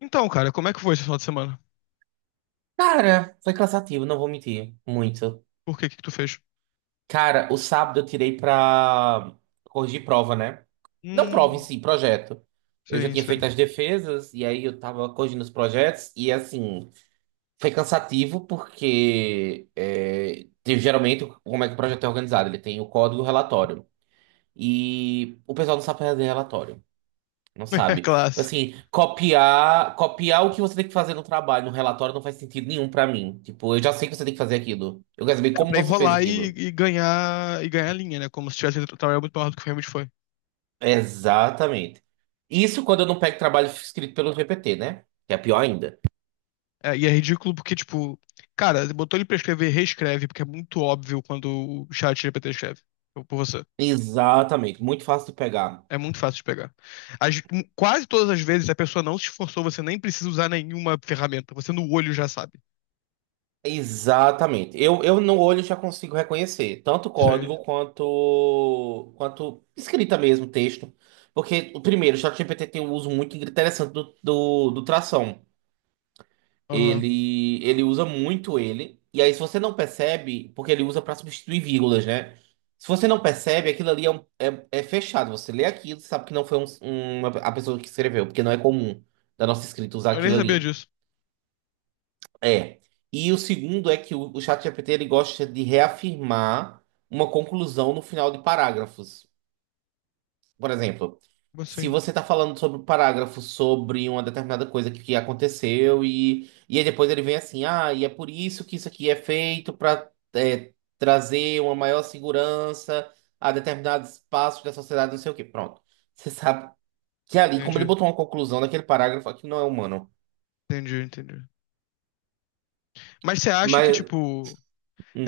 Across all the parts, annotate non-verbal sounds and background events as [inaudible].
Então, cara, como é que foi esse final de semana? Cara, foi cansativo, não vou mentir. Muito. Por que que tu fez? Cara, o sábado eu tirei pra corrigir prova, né? Não prova em Hum, si, projeto. Eu já sim, tinha feito sim. as defesas e aí eu tava corrigindo os projetos e assim, foi cansativo porque geralmente como é que o projeto é organizado? Ele tem o código e o relatório. E o pessoal não sabe fazer relatório. Não [laughs] É sabe. Tipo clássico. assim, copiar, copiar o que você tem que fazer no trabalho, no relatório, não faz sentido nenhum pra mim. Tipo, eu já sei que você tem que fazer aquilo. Eu quero saber É como pra você fez enrolar aquilo. E ganhar linha, né? Como se tivesse feito um muito maior do que realmente foi. Exatamente. Isso quando eu não pego trabalho escrito pelo GPT, né? Que é pior ainda. É, e é ridículo porque, tipo, cara, botou ele pra escrever, reescreve, porque é muito óbvio quando o chat GPT escreve por você. Exatamente. Muito fácil de pegar. É muito fácil de pegar. As- Quase todas as vezes a pessoa não se esforçou, você nem precisa usar nenhuma ferramenta. Você no olho já sabe. Exatamente. Eu no olho já consigo reconhecer tanto Sei. código quanto escrita mesmo, texto. Porque, o primeiro, o ChatGPT tem um uso muito interessante do tração. Aham. Ele usa muito ele. E aí, se você não percebe, porque ele usa para substituir vírgulas, né? Se você não percebe, aquilo ali é fechado. Você lê aquilo, sabe que não foi a pessoa que escreveu, porque não é comum da nossa escrita usar Eu nem aquilo sabia ali. disso. É. E o segundo é que o ChatGPT ele gosta de reafirmar uma conclusão no final de parágrafos. Por exemplo, Como se assim? você está falando sobre um parágrafo sobre uma determinada coisa que aconteceu e aí depois ele vem assim, ah, e é por isso que isso aqui é feito para trazer uma maior segurança a determinados espaços da sociedade, não sei o quê. Pronto. Você sabe que ali, como ele Entendi, botou uma conclusão naquele parágrafo, aqui não é humano. entendi, entendi. Mas você acha que, Mas. tipo.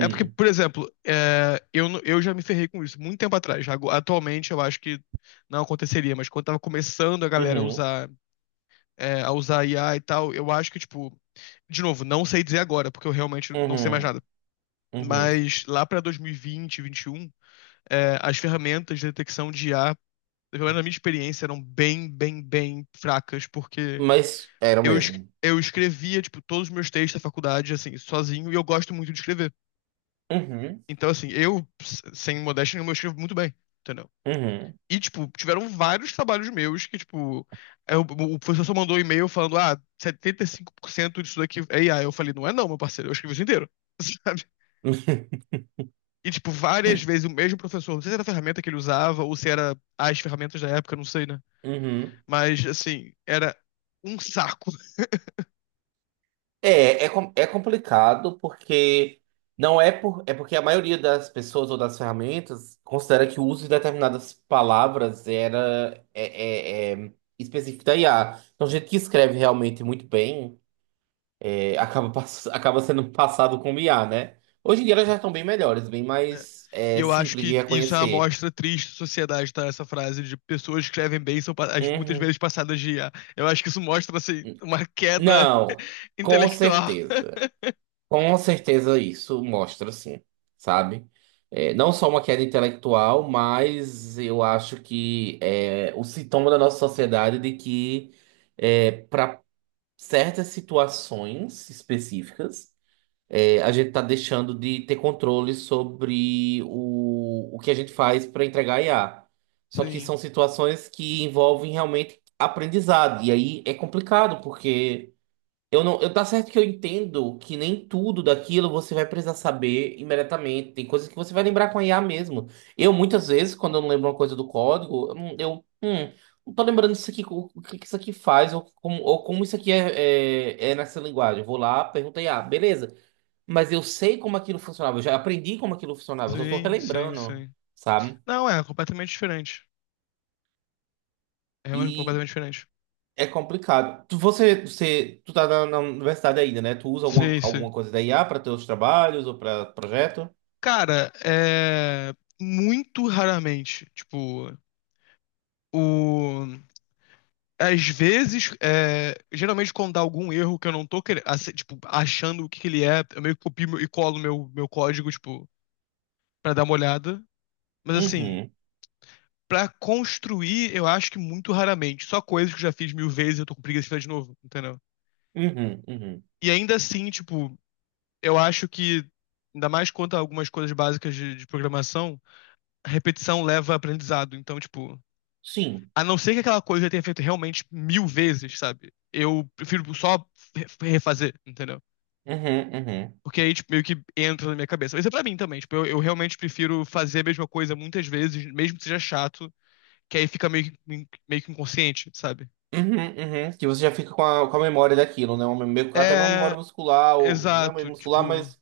É porque, por exemplo, eu já me ferrei com isso muito tempo atrás. Atualmente eu acho que não aconteceria, mas quando tava começando a galera a uhum, usar, a usar IA e tal, eu acho que, tipo, de novo, não sei dizer agora, porque eu realmente não sei mais uhum, nada. uhum. Mas lá pra 2020, 2021, as ferramentas de detecção de IA, pelo menos na minha experiência, eram bem, bem, bem fracas, porque Mas era o eu, es- mesmo. eu escrevia, tipo, todos os meus textos da faculdade, assim, sozinho, e eu gosto muito de escrever. Uhum, Então, assim, sem modéstia nenhuma, eu escrevo muito bem, entendeu? uhum, E, tipo, tiveram vários trabalhos meus que, tipo, o professor só mandou um e-mail falando, ah, 75% disso daqui é IA. Eu falei, não é não, meu parceiro, eu escrevi isso inteiro, [laughs] sabe? E, tipo, várias vezes o mesmo professor, não sei se era a ferramenta que ele usava ou se era as ferramentas da época, não sei, né? [laughs] uhum. Mas, assim, era um saco. É complicado porque não é porque a maioria das pessoas ou das ferramentas considera que o uso de determinadas palavras é específico da IA. Então, gente que escreve realmente muito bem [laughs] acaba sendo passado como IA, né? Hoje em dia elas já estão bem melhores, bem É. mais E eu acho simples de que isso é uma reconhecer. amostra triste da sociedade, tá? Essa frase de pessoas que escrevem bem são muitas Uhum. vezes passadas de IA. Eu acho que isso mostra, assim, uma queda Não, [laughs] com intelectual. certeza. Com certeza isso mostra, sim, sabe? É, não só uma queda intelectual, mas eu acho que é o sintoma da nossa sociedade de que para certas situações específicas, a gente está deixando de ter controle sobre o que a gente faz para entregar IA. Só que Sim, são situações que envolvem realmente aprendizado, e aí é complicado, porque. Eu não, eu tá certo que eu entendo que nem tudo daquilo você vai precisar saber imediatamente. Tem coisas que você vai lembrar com a IA mesmo. Eu, muitas vezes, quando eu não lembro uma coisa do código, eu, não tô lembrando isso aqui, o que que isso aqui faz, ou como isso aqui é nessa linguagem. Eu vou lá, pergunto a IA, beleza. Mas eu sei como aquilo funcionava, eu já aprendi como aquilo funcionava, eu só tô sim, sim, relembrando, sim. sabe? Não, é completamente diferente. É realmente E completamente diferente. É complicado. Tu tá na universidade ainda, né? Tu usa alguma, Sim, sim. alguma coisa da IA para teus trabalhos ou para projeto? Cara, é muito raramente, tipo, o Às vezes, geralmente quando dá algum erro que eu não tô querendo, tipo, achando o que que ele é, eu meio que copio e colo meu código, tipo, pra dar uma olhada. Mas assim, Uhum, pra construir, eu acho que muito raramente. Só coisas que eu já fiz mil vezes e eu tô com preguiça de fazer de novo, entendeu? uhum, uhum. E ainda assim, tipo, eu acho que, ainda mais quanto a algumas coisas básicas de programação, a repetição leva a aprendizado. Então, tipo, Sim. a não ser que aquela coisa eu tenha feito realmente mil vezes, sabe? Eu prefiro só re- refazer, entendeu? Uhum, uhum. Porque aí, tipo, meio que entra na minha cabeça. Isso é pra mim também, tipo, eu realmente prefiro fazer a mesma coisa muitas vezes, mesmo que seja chato, que aí fica meio, meio que inconsciente, sabe? Uhum, uhum. Que você já fica com a memória daquilo, né? Até uma É, memória muscular, ou, não é meio exato, muscular, tipo, mas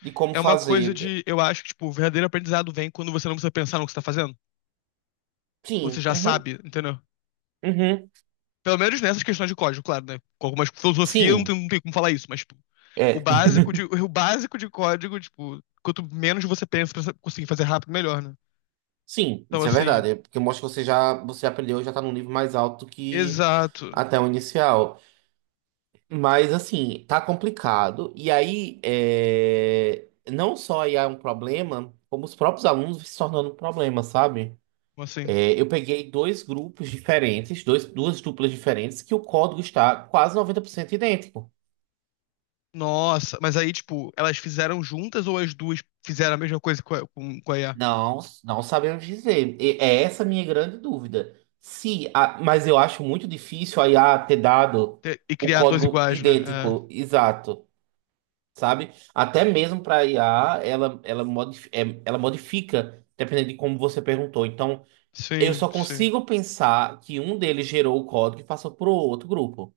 de como é uma coisa fazer. É, de, eu acho que, tipo, o verdadeiro aprendizado vem quando você não precisa pensar no que você tá fazendo. Você sim. já Uhum, sabe, entendeu? uhum. Pelo menos nessas questões de código, claro, né? Com algumas filosofia não Sim. tem, não tem como falar isso, mas, tipo, o É. básico de, [laughs] o básico de código, tipo, quanto menos você pensa pra conseguir fazer rápido, melhor, né? Sim, Então, isso é assim, verdade. É porque mostra que você já aprendeu e já tá num nível mais alto que exato, até o inicial. Mas assim, tá complicado. E aí, não só aí é um problema, como os próprios alunos se tornando um problema, sabe? assim. É, eu peguei dois grupos diferentes, duas duplas diferentes, que o código está quase 90% idêntico. Nossa, mas aí, tipo, elas fizeram juntas ou as duas fizeram a mesma coisa com a IA? Não, não sabemos dizer. E é essa a minha grande dúvida. Se, a- Mas eu acho muito difícil a IA ter dado E o criar dois código iguais, né? É, idêntico, exato. Sabe? Até mesmo para IA, ela modifica, dependendo de como você perguntou. Então, eu sim, só sim. consigo pensar que um deles gerou o código e passou para outro grupo,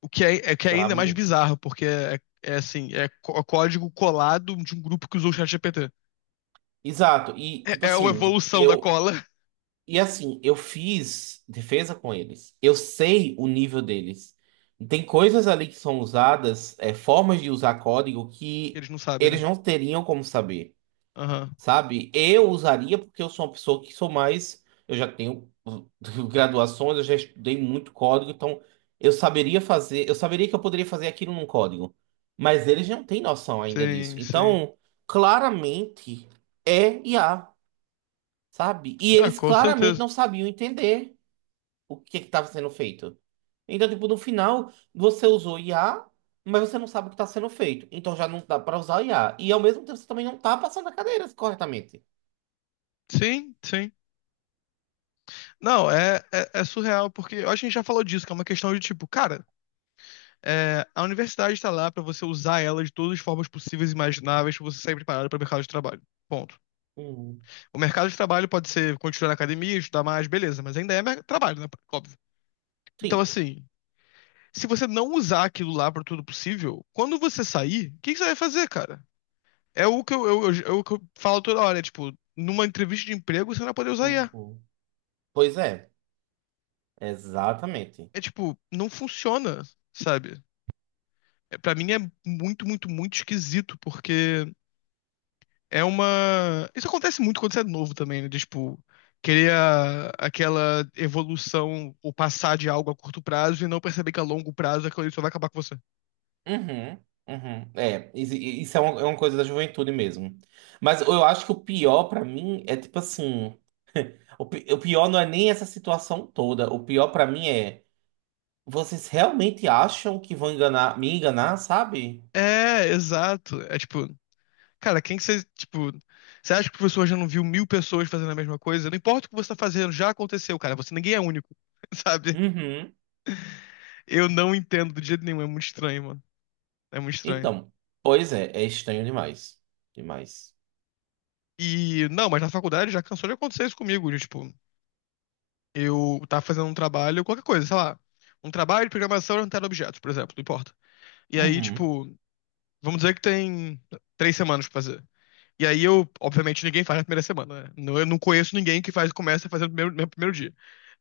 O que é, é que é ainda mais sabe? bizarro, porque é assim, código colado de um grupo que usou o ChatGPT. Exato. E, tipo É uma assim, evolução da eu. cola. E assim, eu fiz defesa com eles. Eu sei o nível deles. Tem coisas ali que são usadas, formas de usar código que Eles não sabem, eles né? não teriam como saber. Aham. Sabe? Eu usaria porque eu sou uma pessoa que sou mais. Eu já tenho [laughs] graduações, eu já estudei muito código, então eu saberia fazer, eu saberia que eu poderia fazer aquilo num código. Mas eles não têm noção ainda disso. Sim, sim. Então, claramente é IA, sabe? E Ah, eles com claramente certeza. não sabiam entender o que estava sendo feito. Então, tipo, no final, você usou IA, mas você não sabe o que está sendo feito. Então já não dá para usar IA. E ao mesmo tempo você também não está passando a cadeira corretamente. Sim, sim. Não, é surreal, porque eu acho que a gente já falou disso, que é uma questão de tipo, cara. A universidade está lá para você usar ela de todas as formas possíveis e imagináveis para você sair preparado para o mercado de trabalho. Ponto. Uhum. O mercado de trabalho pode ser continuar na academia, estudar mais, beleza, mas ainda é trabalho, né? Óbvio. Então, Sim. assim, se você não usar aquilo lá para tudo possível, quando você sair, o que que você vai fazer, cara? É o que é o que eu falo toda hora, tipo, numa entrevista de emprego você não vai poder usar IA. Uhum. Pois é, exatamente. É tipo, não funciona, sabe? É, para mim é muito, muito, muito esquisito, porque É uma. Isso acontece muito quando você é novo também, né? Tipo, querer aquela evolução ou passar de algo a curto prazo e não perceber que a longo prazo aquilo ali só vai acabar com você. Uhum, uhum. É, isso é é uma coisa da juventude mesmo. Mas eu acho que o pior pra mim é tipo assim, o pior não é nem essa situação toda. O pior pra mim é vocês realmente acham que vão enganar, me enganar, sabe? É, exato. É tipo, cara, quem que você. Tipo, você acha que o professor já não viu mil pessoas fazendo a mesma coisa? Não importa o que você tá fazendo, já aconteceu, cara. Você ninguém é único, [laughs] sabe? Uhum. Eu não entendo do jeito nenhum. É muito estranho, mano. É muito estranho. Então, pois é, é estranho demais. Demais. E, não, mas na faculdade já cansou de acontecer isso comigo. Tipo, eu tava fazendo um trabalho, qualquer coisa, sei lá. Um trabalho de programação orientada a objetos, por exemplo, não importa. E aí, Uhum. tipo, vamos dizer que tem 3 semanas pra fazer. E aí eu, obviamente, ninguém faz na primeira semana, né? Eu não conheço ninguém que faz, começa a fazer no primeiro dia.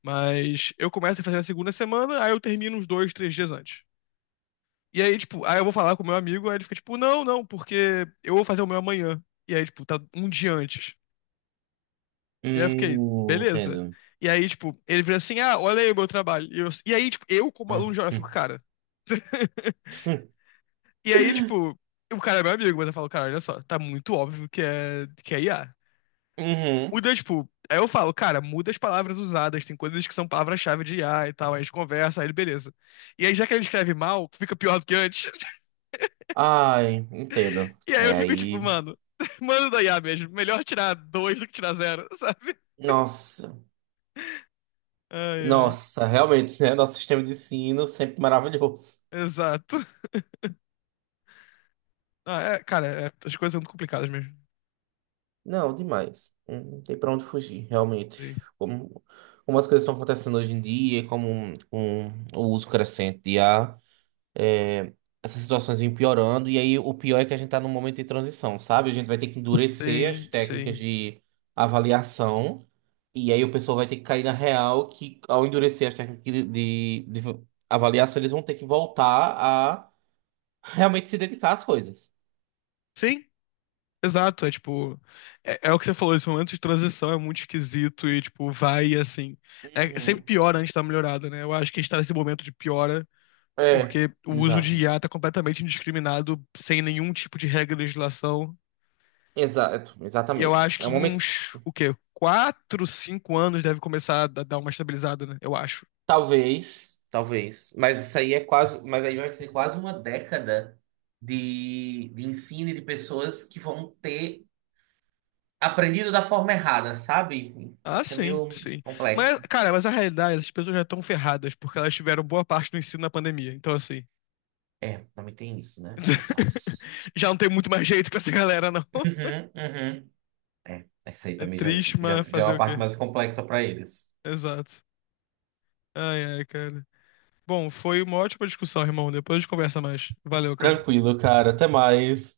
Mas eu começo a fazer na segunda semana, aí eu termino uns 2, 3 dias antes. E aí, tipo, aí eu vou falar com o meu amigo, aí ele fica tipo, não, não, porque eu vou fazer o meu amanhã. E aí, tipo, tá um dia antes. E aí eu fiquei, beleza. Entendo. E aí, tipo, ele vira assim, ah, olha aí o meu trabalho. E aí, tipo, eu como Ah, aluno de hora, fico, hum. cara. [laughs] E aí, tipo, [laughs] o cara é meu amigo, mas eu falo, cara, olha só, tá muito óbvio que é IA. Uhum. Muda, tipo, aí eu falo, cara, muda as palavras usadas, tem coisas que são palavras-chave de IA e tal, aí a gente conversa, aí ele, beleza. E aí, já que ele escreve mal, fica pior do que antes. [laughs] Ai, entendo. E aí É eu fico, tipo, aí. mano, [laughs] mano da IA mesmo, melhor tirar dois do que tirar zero, [laughs] sabe? Nossa, Ai, ai, nossa, realmente, né? Nosso sistema de ensino sempre maravilhoso. exato. Ah, é, cara, as coisas são muito complicadas mesmo. Não, demais. Não tem pra onde fugir, realmente. Sim, Como, como as coisas estão acontecendo hoje em dia, com o uso crescente de IA é, essas situações vêm piorando. E aí o pior é que a gente tá num momento de transição, sabe? A gente vai ter que endurecer as sim. técnicas Sim, de avaliação. E aí o pessoal vai ter que cair na real que, ao endurecer as técnicas de avaliação, eles vão ter que voltar a realmente se dedicar às coisas. Sim, exato. É tipo. É o que você falou, esse momento de transição é muito esquisito e, tipo, vai assim. É sempre Uhum. pior antes da melhorada, né? Eu acho que a gente tá nesse momento de piora É, porque o uso de exato. IA tá completamente indiscriminado, sem nenhum tipo de regra de legislação. Exato, E eu exatamente. acho É um que em momento, uns, o quê? 4, 5 anos deve começar a dar uma estabilizada, né? Eu acho. talvez, talvez, mas isso aí mas aí vai ser quase uma década de ensino e de pessoas que vão ter aprendido da forma errada, sabe? Ah, Isso é sim, meio sim. Mas, complexo. cara, mas a realidade, essas pessoas já estão ferradas porque elas tiveram boa parte do ensino na pandemia. Então, assim, É, também tem isso, né? Coitados. [laughs] já não tem muito mais jeito com essa galera, não. Uhum, uhum. É, essa aí É também já, triste, já, mas é fazer uma o parte quê? mais complexa para eles. Exato. Ai, ai, cara. Bom, foi uma ótima discussão, irmão. Depois a gente conversa mais. Valeu, cara. Tranquilo, cara. Até mais.